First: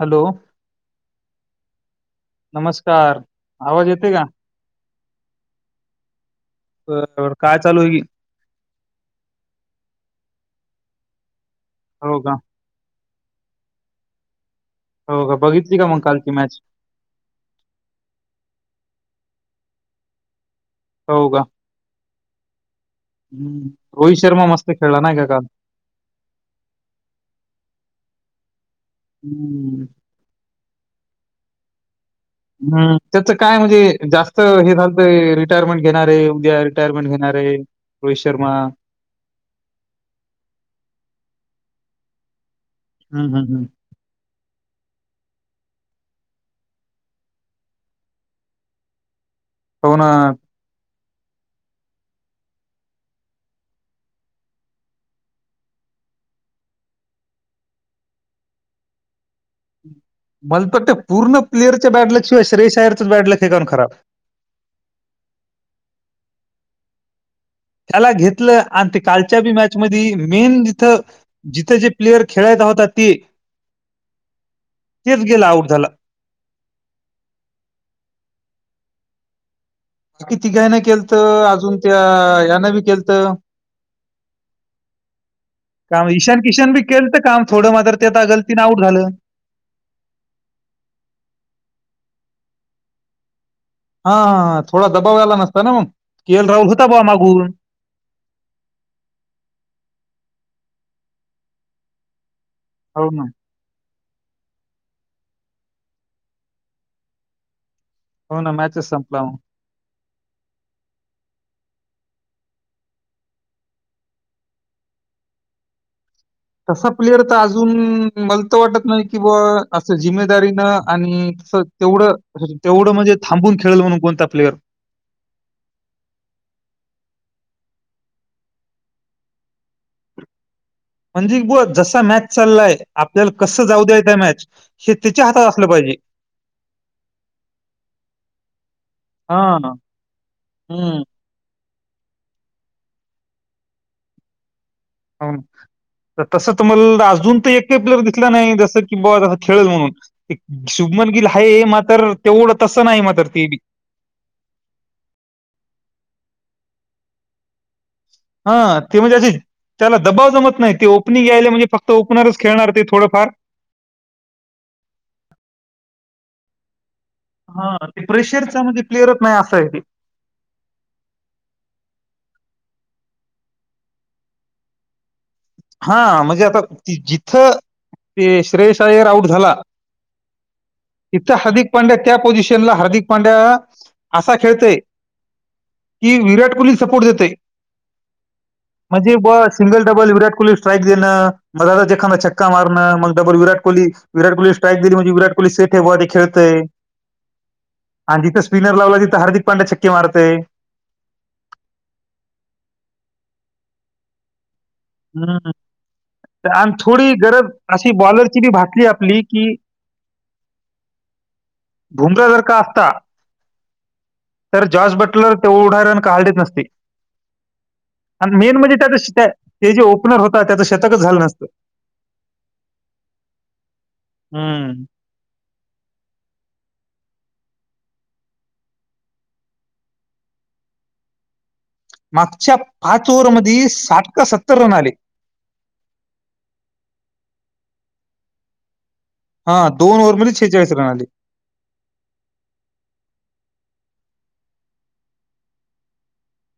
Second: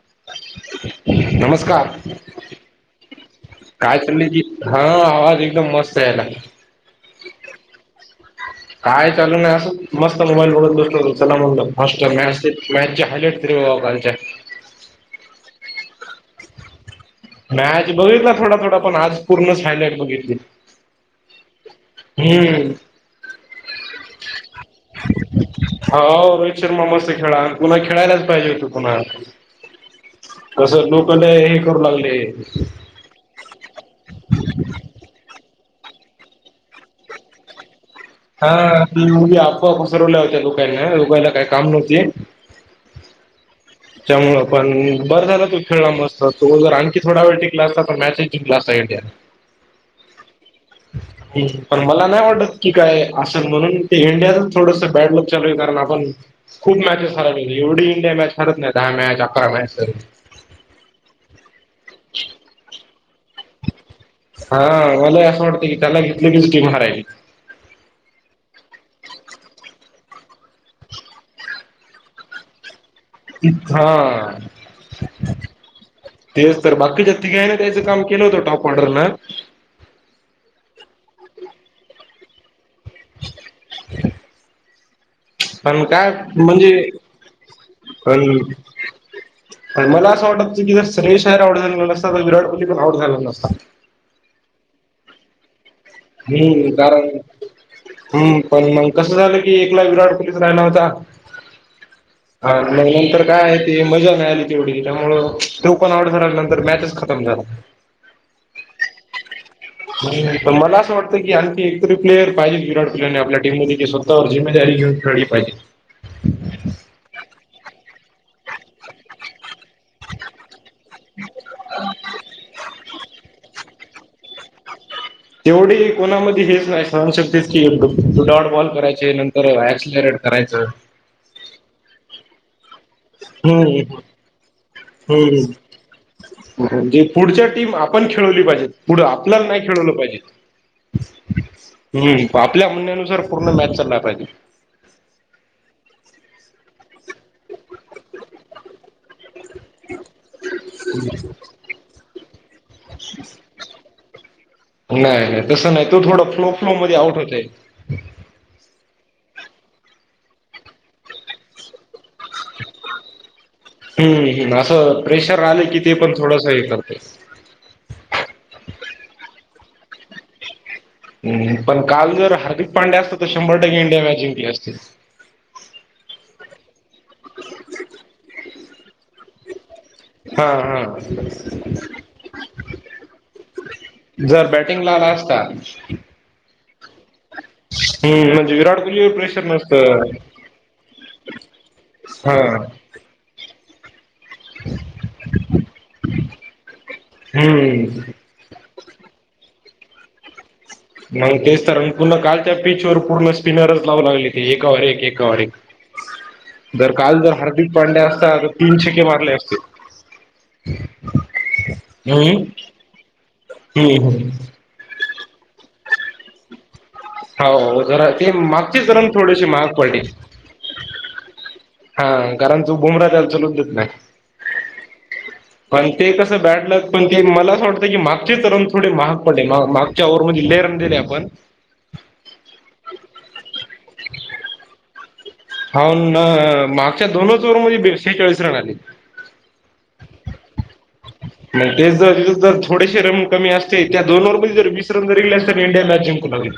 Hello. नमस्कार. नमस्कार. आवाज काय येतोय का? चाललंय की हा आवाज एकदम मस्त यायला. बर बर. काय चालूय की? काय चालू नाही. असंच मस्त मोबाईल बघत बसलो होतो. चला म्हणलं फास्टा हो का मॉचेस मॅच ज हायलाईट त काच्या [unintelligible] हो का? बघितली का मग कालची मॅच? मॅच बघितला थोडा थोडा पण आज पूर्णच हायलाईट बघितली. होव का? हम्म. हम्म. रोहित शर्मा मस्त खेळला नाही का काल? हाव रोहित शर्मा मस्त खेळा. पुन्हा खेळायलाच पाहिजे होतं पुन्हा. हम्म. कसं लोकाना हे करू लागले. हम्म त्याचं काय म्हणजे जास्त हे झालतय रिटायरमेंट घेणारे. उद्या रिटायरमेंट घेणारे. हा ती अफवा पसरवल्या होत्या लोकांनी. लोकांना काही काम नव्हते. हम्म हम्म हम्म. त्यामुळ पण बर झालं तो खेळला मस्त. तो जर आणखी थोड वेळ टिकला असता. तर मॅचे जिंकला असता इंडिया. [inaudible] हो ना. हम् [inaudible] पण मला नाही वाटत की काय असेल म्हणून. ते इंडियाचच थोडस बॅड लक चालूये. कारण आपण खूप मॅचेस हरावले. एवढी इंडिया मॅच हरत नाही. दहा मॅच. अकरा मॅच. मला वाटतं. पूर्ण प्लेयरच्या बॅडलक शिवाय श्रेय शयरचं बॅडलके काणू खराब? हा मला असं वाटतं की त्याला घेतली कीच टीम हारायची. त्याला घेतलं. आणि ते कालच्या बी मॅच मध मेन जिथं जिथे जे प्लेयर खेळायचा होतात. हा. तेच गेला आउट झाला तेच तर, बाकीच्या तिघानी त्याचं काम केलं होतं. टॉप ऑर्डरला. कि तीघायन केलत. अजून त्या यान केलंत. पण त्या काय ईशान किशन बी म्हणजे केलत काम. थोडं मात्र गलतीने आउट झालं. पण मला असं वाटतं की जर स्रेशायर आउट झालं नसता तर विराट कोहली पण आउट झाला नसता. हां. हां. हां. थोडा दबाव यायला नसता ना मग? के एल हम्म राहूल होता बा कारण मागून. हम्म. पण मग कसं झालं की एकला विराट कोहलीच राहिला होता. हा. मग हो नंतर ना काय आहेत- ते मजा नाही आली तेवढी. त्यामुळ तो पण आउट झाला आन नंतर मॅचच खतम झाला. हो ना. मॅचच संपला. मला असं वाटतं की आणखी एकतरी प्लेयर पाहि. जे विराट प्लेयर आपल्या टीम मध्ये. वर जिमेदारी घेऊन खेळली पाहिजे. तसा प्लेयर तर अजून, मला तर वाटत नाही की बुवा असं जिम्मेदारीनं आणि त- तेवढं तेवढं म्हणजे थांबून खेळल म्हणून कोणता प्लेअर. तेवढी कोणामध्ये हेच नाही सहनशक्ती [unintelligible] बॉल करायचे नंतर [unintelligible] करायचं म्हणजे बुवा जसा मॅच चाललाय- आपल्याला कसं जाऊ हम्म द्यायचाय मॅच. हे त्याच्या हातात हम्म असलं पाहिजे. जे पुढच्या टीम आपण खेळवली पाहिजेत. पुढ हा आपल्याला नाही खेळवलं पाहिजे. हम्म हम्म. आपल्या म्हणण्यानुसार पूर्ण मॅच चालला पाहिजे. हं. तसं तर मला अजून तर एकही प्लेयर दिसला नाही जसं की बुवा तस खेळल म्हणून. एक शुभमन गिल हाये मातर तेवढं तसं नाही मातर ते बी. नाही नाही. तसं नाही. तो थोडा फ्लो फ्लो मध्ये आउट होतोय. हा. ते म्हणजे अचीच- त्याला दबाव जमत नाही. ते ओपनिंग यायलए म्हणजे फक्त ओपनरच खेळणार ते थोडंफार. हम्म हम्म. असं प्रेशर आलं की ते पण थोडस हे करत. हा. ते प्रेशरचा म्हणजे प्लेअरच नाही असंय ते. हं. पण काल जर हार्दिक पांड्या असता तर शंभर टक्के इंडिया मॅच जिंकली असती. हा. म्हणजे आता जिथं ते श्रेयस आय्यर आऊट झाला- हा. हा. तिथं हार्दिक पांड्या त्या पोझिशनला, हार्दिक पांड्या- असा जर खेळतोय बॅटिंगला आला असता- की विराट कोहली सपोर्ट देतोय. हम्म. म्हणजे विराट कोहलीवर प्रेशर नसत. कोली स्ट्राईक देणं. मधूनच एकादा छक्का मारण मग डबल विराट कोहली- विराट कोहली स्ट्राईक दिली म्हणजे विराट कोहली सेफ आहे बुवा ते खेळतय. हम्म आणि जिथे- स्पिनर लावला तिथे हार्दिक पांड्या छक्के मारतय. म तेच तर पुन्हा कालच्या पीच वर पूर्ण स्पिनर लावू लागले ते एकावर एक. एकावर हं. एक. आणि बर थोडी काल जर गरज हार्दिक अशी पांड्या असता बॉलरची तर बी तीन भासली छक्के आपली मारले की असते. भुमरा हम्म जर का असता? हम्म हम्म तर- जॉर्ज बटलर तेवढा रन काढलेत नसते. होव. खरय ते आणि मागचेच रन थोडेशे महाग पडले. ह. त्याच शतकच झालं नसतं. हा. कारण तो बुमरा त्याला चलूूच देत नाही. हम्म. पण ते कसं बॅडलक पण ते मला असं वाटतं की मागचेच रन थोडे महाग पडले. मा माग - च्या वर म्हणजे लई रन दिले आपण. मागच्या पाच ओव्हर मध्ये साठ का सत्तर रन आले. हाव ना. मागच्या दोनच ओवरमधे बे शेहेचाळीस रन आले. हा दोन ओव्हरध्ये शेहेचाळीस रन आले. मग तेच जर जर थोडेसे रन कमी असते त्या दोन ओवरर मध्ये जर वीस रन जर गेले अस इंडिया मॅच जिकल लागली.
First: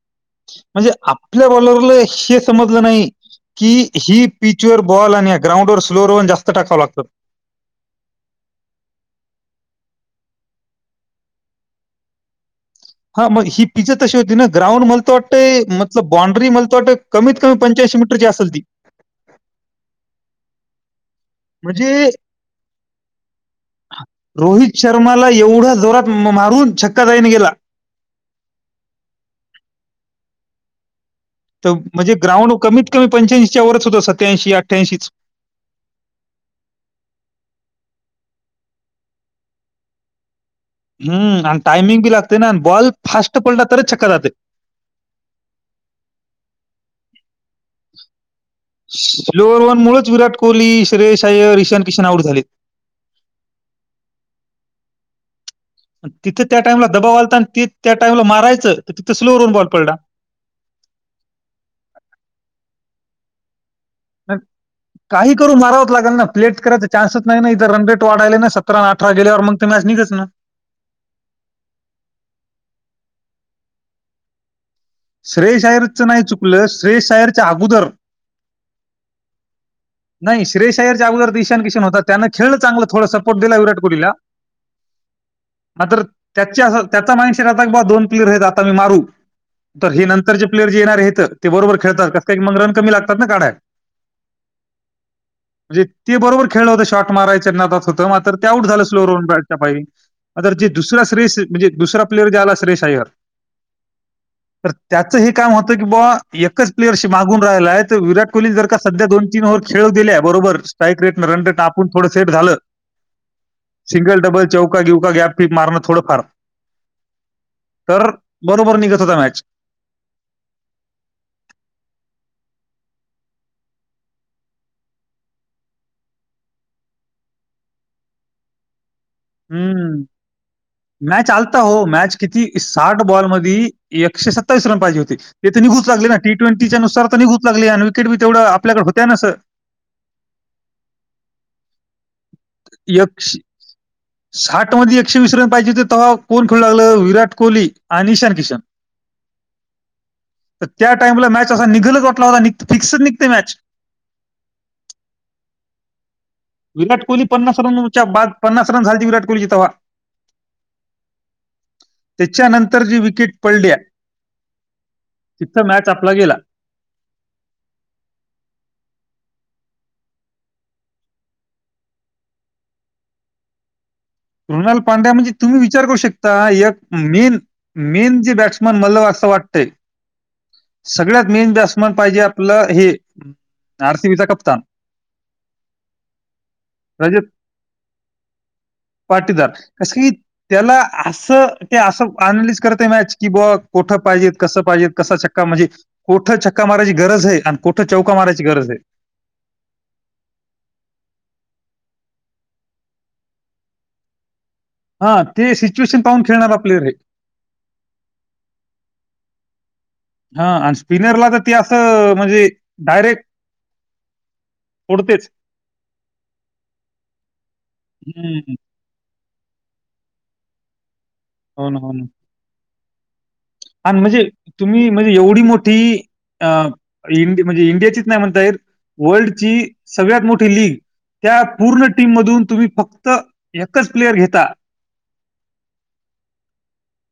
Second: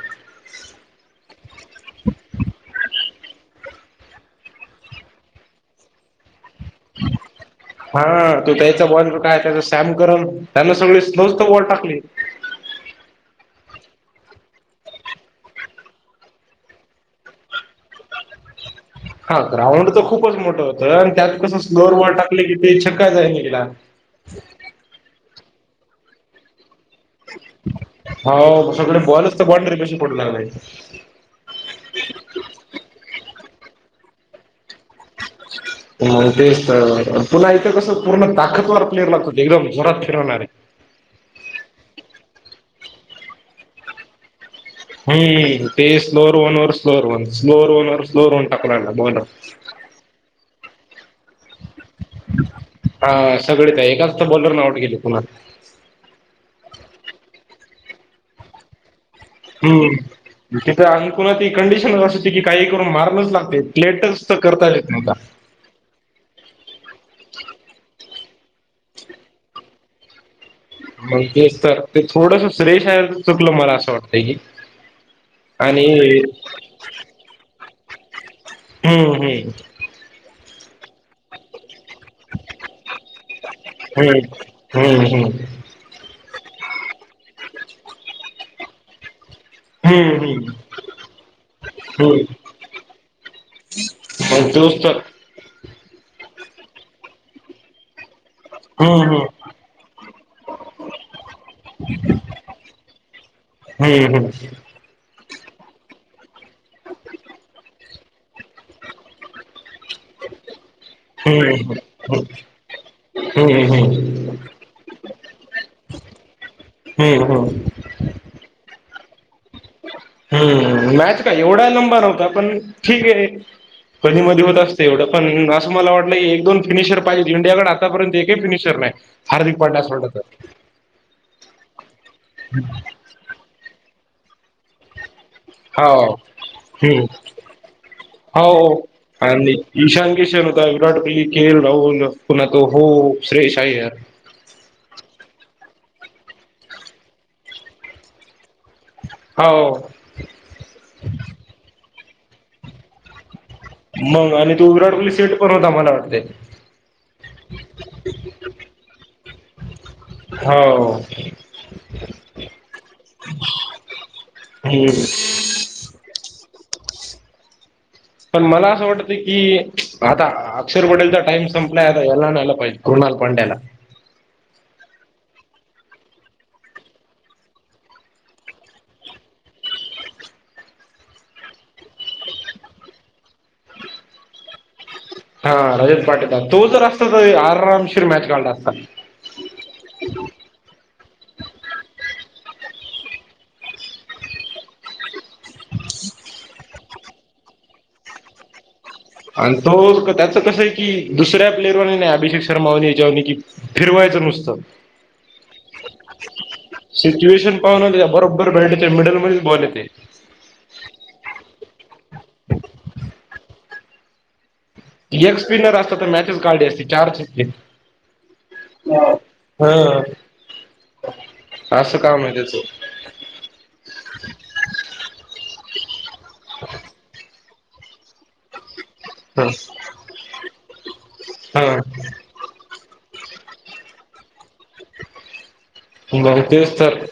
म्हणजे आपल्या बॉलरला हे समजल नाही. की ही पिचवर बॉल आणि या ग्राउंड वर स्लोवर राहून जास्त टाकाव लागतात. हा तो त्या याचा बॉल काय त्याचा सॅम करून त्यांना सगळी स्लोज तर बॉल टाकली. हा मग ही पिच तशी होती ना, ग्राउंड मला त वाटतय मतल बाउंडरी ममला तर वाटतय. कमीत कमी पंच्याऐंशी मीटरची असल ती. हा ग्राउंड तर खूपच मोठ होत आणि त्यात कस स्लोर म्हणजे बॉल टाकल की, ते छक्का जाई निघला. रोहित शर्माला एवढ्या जोरात मारून छक्का जाईन गेला. हो सगळे बॉलच तर बॉनडरी बशी पडू लागलेय. तर म्हणजे ग्राउंड कमीत कमी पंच्याऐंशीच्या वरच होत सत्याऐंशी अठ्ठ्याऐंशीच. [inaudible] तेच तर पुन्हा इथ कस पूर्ण ताकतवार प्लेअर लागतात एकदम जोरात फिरवणारे. हम् आणि टायमिंग बी लागते ना आणि बॉल फास्ट पडला तरच छक्का जाते. हम्म ते स्लोवर वनवर स्लोअर व स्लोवर वनवर स्लोर न टाकू राहिला बॉलर. स्लोवर वनमुळेच विराट कोहली, श्रेयस, अयर रिशांत, किशन आऊट झाले. हा सगळेच त्या एकाच तर बॉलरने आउट केली पुन्हा. तिथे त्या टाइमला दबाव आलता आणि त त्या टाइमला मारायच तर तिथ स्लोव र न बॉल पडला. तिथ अकुणा त कंडिशन अस त की काही करून मारणच लागते प्लेटच तर करता येत नव्हता. करू माराव लागल ना प्लेट करायचा चान्स च नाही ना इथ रन रेट वाढाला ना सतरा अठरा गेल्यावर मग ते मॅच निघच ना. मग तेच तर ते थोडस श्रेयश अयर च चुकल मला अस वाटतय की, श्रेयस अयर आणि च नाही चुकल श्रेयस आयरच्या अगोदर हम्म हम्म नाही श्रेयस आयरच्या अगोदर ईशान किशन होता त्यान खेळ चांगल थोड सपोर्ट दिला विराट कोहलीला. हम्म हम्म हम् मात्र त्याचे अस त्याचा माईंड सेट असा राहते की बा दोन प्लेयर आहेत आता मी मारू. हम्म तर हे नंतरचे हम्म प्लेयर ज येणार आहेत ते बरोबर खेळतात हम्म कस काय की मग रन कमी लागतात ना काढायल. [unintelligible] म्हणजे ते बरोबर खेळल होतं शॉट मारयचच्या ना होतं मात्र ते आउ झालं हम्म हम्म स्लोवरन बॅटच्या पाहि आर जे दुसरा श्रे यश म्हणजे दुसरा प्लेअर ज आला् श्रेयस आयर. हम्म हम्म तर त्याचहे काम होत की बा एकच प्लेयरशी मागून राहिलाय तर विराट कोहली जर का सध्या दोन तीन ओव्हर खेळू दिल्या बरोबर स्ट्राईक रेट रन रेट आपण थोड सेट झाल. हमम हम सिंगल, डबल, चौका, गिवका गॅप गिप मारण थोडफार. हम्म बरोबर तर बरोबर निघत होता मॅच हम्म मॅच का एवढा लंबा नव्हता पण ठीक आहे. कधी मधी होत असते एवढ पण अस मला वाटल की एक दोन फिनिशर पाहिजे इंडियाकडे. आता पर्यंत एकही फिनशर नाही. हार्दिक पांड्या हम्म सोडला तर नाही चालतो हो मॅच किती साठ बॉलमध्ये एकशे सत्तावीस रन पाहिजे होते, ते तर निघून लागले हो ना टी ट्वेंटी ना हम्म ट्वेंटीच्याुसार तर निघत लागले आणि विकेटी तेवढं हो. आपल्याकडे होतय नास आणि ईशान किशन होता विराट कोहली खेल राहुल पुन्हा तो हो एकशे श्रेयश आहे. साठ मध्ये एकशे वीस रन पाहिजे होते. तेवा कोण खेळू लागलं. विराट कोहली आणि ईशान किशन. हो. तर त्या टाइमला, मॅच असा निघलच वाटला होता. फिक्सच निघतय मॅच. मग आणि तो विराट कोली सेट पण होता. मला वाटतय. विराट कोहली पन्नास रनच्या, बाद पन्नास रन झालती, विराट कोहलीच्या तवा. हो. त्याच्यानंतर, जी विकेट पडलीया [inaudible] तिथं, मॅच आपला गेला. पण मला असं वाटतंय की, आता अक्षर पटेलचा टाइम संपलाय. आता याला आणायला पाहिजे. कृणाल पांडयाला. रुणाल पांड्या म्हणजे, तुम्ही विचार करू शकता. एक मेन मेन जे बॅट्समन, मलं असं वाटतंय. सगळ्यात मेन बॅट्समॅन पाहिजे. आपलं, हे, आर सी बीचा कप्तान. हा रजत पाटीदार. तो जर असता, रजत तर आरामशीर मॅच काढला असता. पाटीदार. कशी त्याला असं. ते असं अनालिस करत मॅच की, बुवा कठं पाहिजेत? कसं पाहिजे? कस शक म्हणजे, कोठं छक्का मारायची गरजय आन कोठं चौका मारायची गरजय आन तो, त्याच कसय की, दुसऱ्या प्लेअरवर वणी नाही. अभिषेक शर्मावणी, याच्यावनी कि, फिरवायचं नुसतं. हा ते सिच्युएशन पाहून खेळणारा प्लेअर आहे सिच्युएशन पाहून, तेच्या बरोबर बॅटच्या, मिडल मध्येच बॉल येतेय. हा अन् स्पिनरला तर ते असं, म्हणजे डायरेक्ट फोडतेच एक स्पिनर असत, तर मॅचच काढली असती. चार छक्के. ह. हो ना असं कामय त्याचं. अन म्हणजे, तुम्ही म्हणजे एवढी मोठी. अ इं म्हणजे इंडियाचीच नाही म्हणता येत. ह वर्ल्डची, सगळ्यात मोठी लीग. त्या हा पूर्ण टीम मधून तुम्ही फक्त, एकच प्लेयर घेता. बहुतेक तर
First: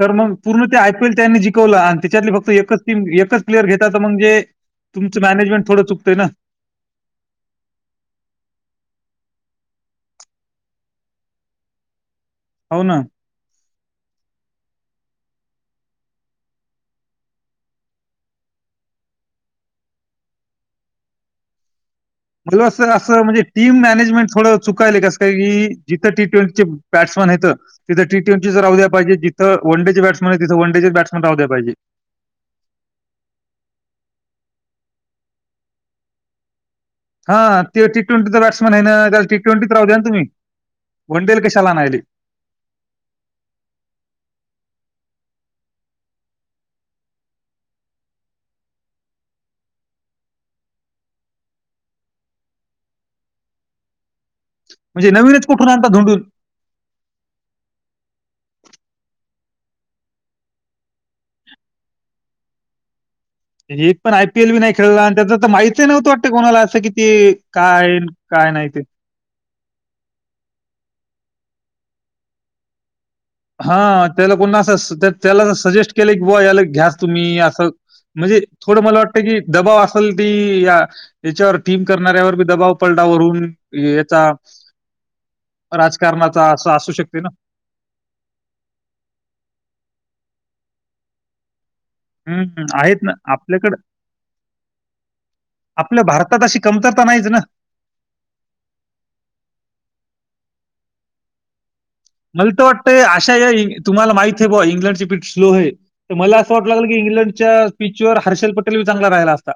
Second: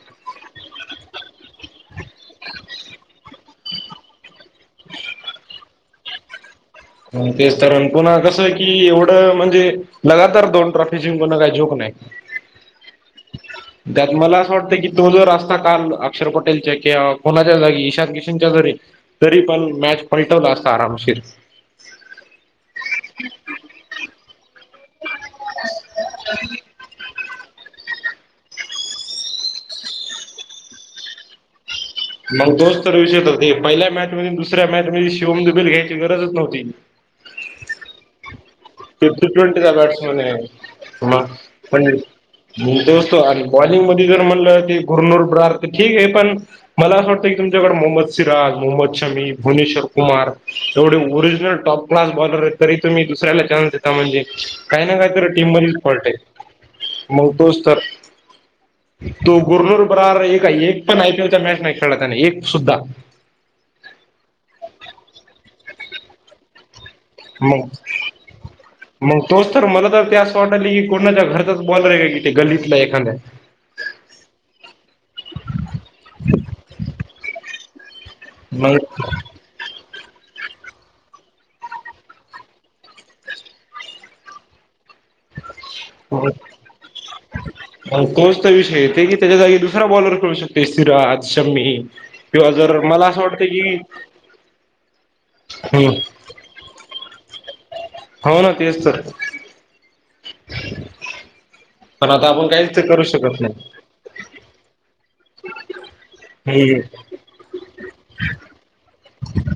तर मग, पूर्ण ते आय पी एल त्यानी जिकवलं. आन त्याच्यातले फक्त एकच टीम, एकच प्लेयर घेतात. म्हणजे, तुमचं मॅनेजमेंट थोडं चुकतंय ना. तेच तर. अन पुन्हा कसं की, एवढं म्हणजे लगातार दोन ट्रॉफी जिंकवणं, काय जोक नाही. हाव ना. [inaudible] त्यात मला असं वाटतं की, तो जर असता काल. अक्षर पटेलच्या किंवा कोणाच्या जागी. ईशान किशनच्या जरी तरी पण, मॅच पलटवला असता आरामशीर. [inaudible] म्हटलं. असं - असं म्हणजे, टीम मॅनेजमेंट थोडं चुक चुकायल, कस काय की? जिथं टी ट्वेंटी चे, बॅट्समन हायत तिथं टी- ट्वेंटीच राहू द्या पायजे. जिथं वन - डेचे बट्समनय, तिथं वन - डेचे बट्समन राहू द्या पायजे. मग तोच तर विषय होत र ती. पहिल्या मॅच मधी न दुसऱ्या मॅच मध्ये, शिवम दुबेल घ्यायची गरजच नव्हती. हा, ते टी - ट्वेंटीचा बटसमॅन हाय न. फिफ्टी त्याला टी- ट्वेंटीचा ट्वेंटीत राहू द्याना बॅट्समन तुम्ही. आहे वन- डेला कशाला आणायली. मग तोच तो आणि बॉलिंग मध्ये जर म्हणलं, ती घुरनुर ब्रार तर, ठीकय. पण मला असं वाटतंय की, तुमच्याकडे मोहम्मद सिराज, मोहम्मद शमी, भुवनेश्वर कुमार एवढे ओरिजिनल टॉप क्लास बॉलरयत. तरी तुम्ही, दुसऱ्याला चान्स देता. म्हणजे, काही ना काय म्हणजे तरी, नवीनच टीम कुठून मध्येच काही तरी आणता फॉल्टय. धुंडून मग तोच तर. तो गुरुर बरार एक एक पण आयपीएल चा मॅच नाही खेळला त्याने एक सुद्धा. त्याचे एक पण आय पीएल बी नाही खेळला आणि त्याच तर माहिच नव्हतं वाटते कोणाला असं की. ते मग काय हाय काय नाही ते. मग तोच तर मला तर ते असं वाटलय की कोणाच्या घरचाच बॉलर आहे का कि ते गल्लीतला एखाद्या. हा त्याला को असं त्याला अस सजेस्ट केलं की बूवा याला घ्यास तुम्ही असं. म्हणजे थोडं मला मग वाटतं की दबाव असेल ती या. याच्यावर टीम करणाऱ्यावर बी दबाव पलडावरून याचा. राजकारणाचा असं असू शकतेय ना. तोच तर विषय येते की त्याच्या जागी दुसरा बॉलर खेळू शकतेय शिराज शम्मी. हं, किंवा हं. जर आहेत मला ना असं वाटत आपल्याकडे कि ह. आता तशी कमतरता नाहीच ना. हो ना तेच तर. पण आता आपण मला तर काहीच वाटतय करू अशा शकत या नाही या तुम्हाला माहित आहे बूवा इंग्लंडची प''--'' स्लो आहे तर मला असं वाट लागल की हम्म इंग्लंडच्या पिचवरर हर्षल पटेल बी चांगला राहिला असता.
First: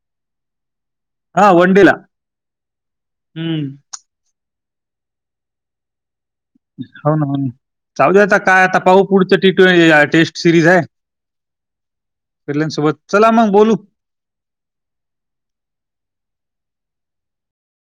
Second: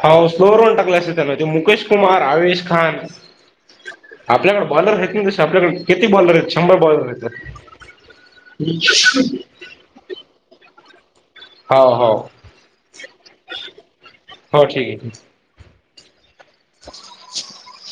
हो स्लोरवन टाकलास त्याला ते हां, वन मुकेश डेला. कुमार आवेश खान. हं. आपल्याकडे बॉलर आहेत ना तसे आपल्याकडे किती बॉलर आहेत. शंभर बॉलर हो ना हो ना आहेत जाऊू दे आता काय आता पाह पुढच टी ट्वेंटी टेस्ट सिरीज आहे. हो हो भेटले ना सोबत चला मग बोलू. हो ठीक ए. [inaudible]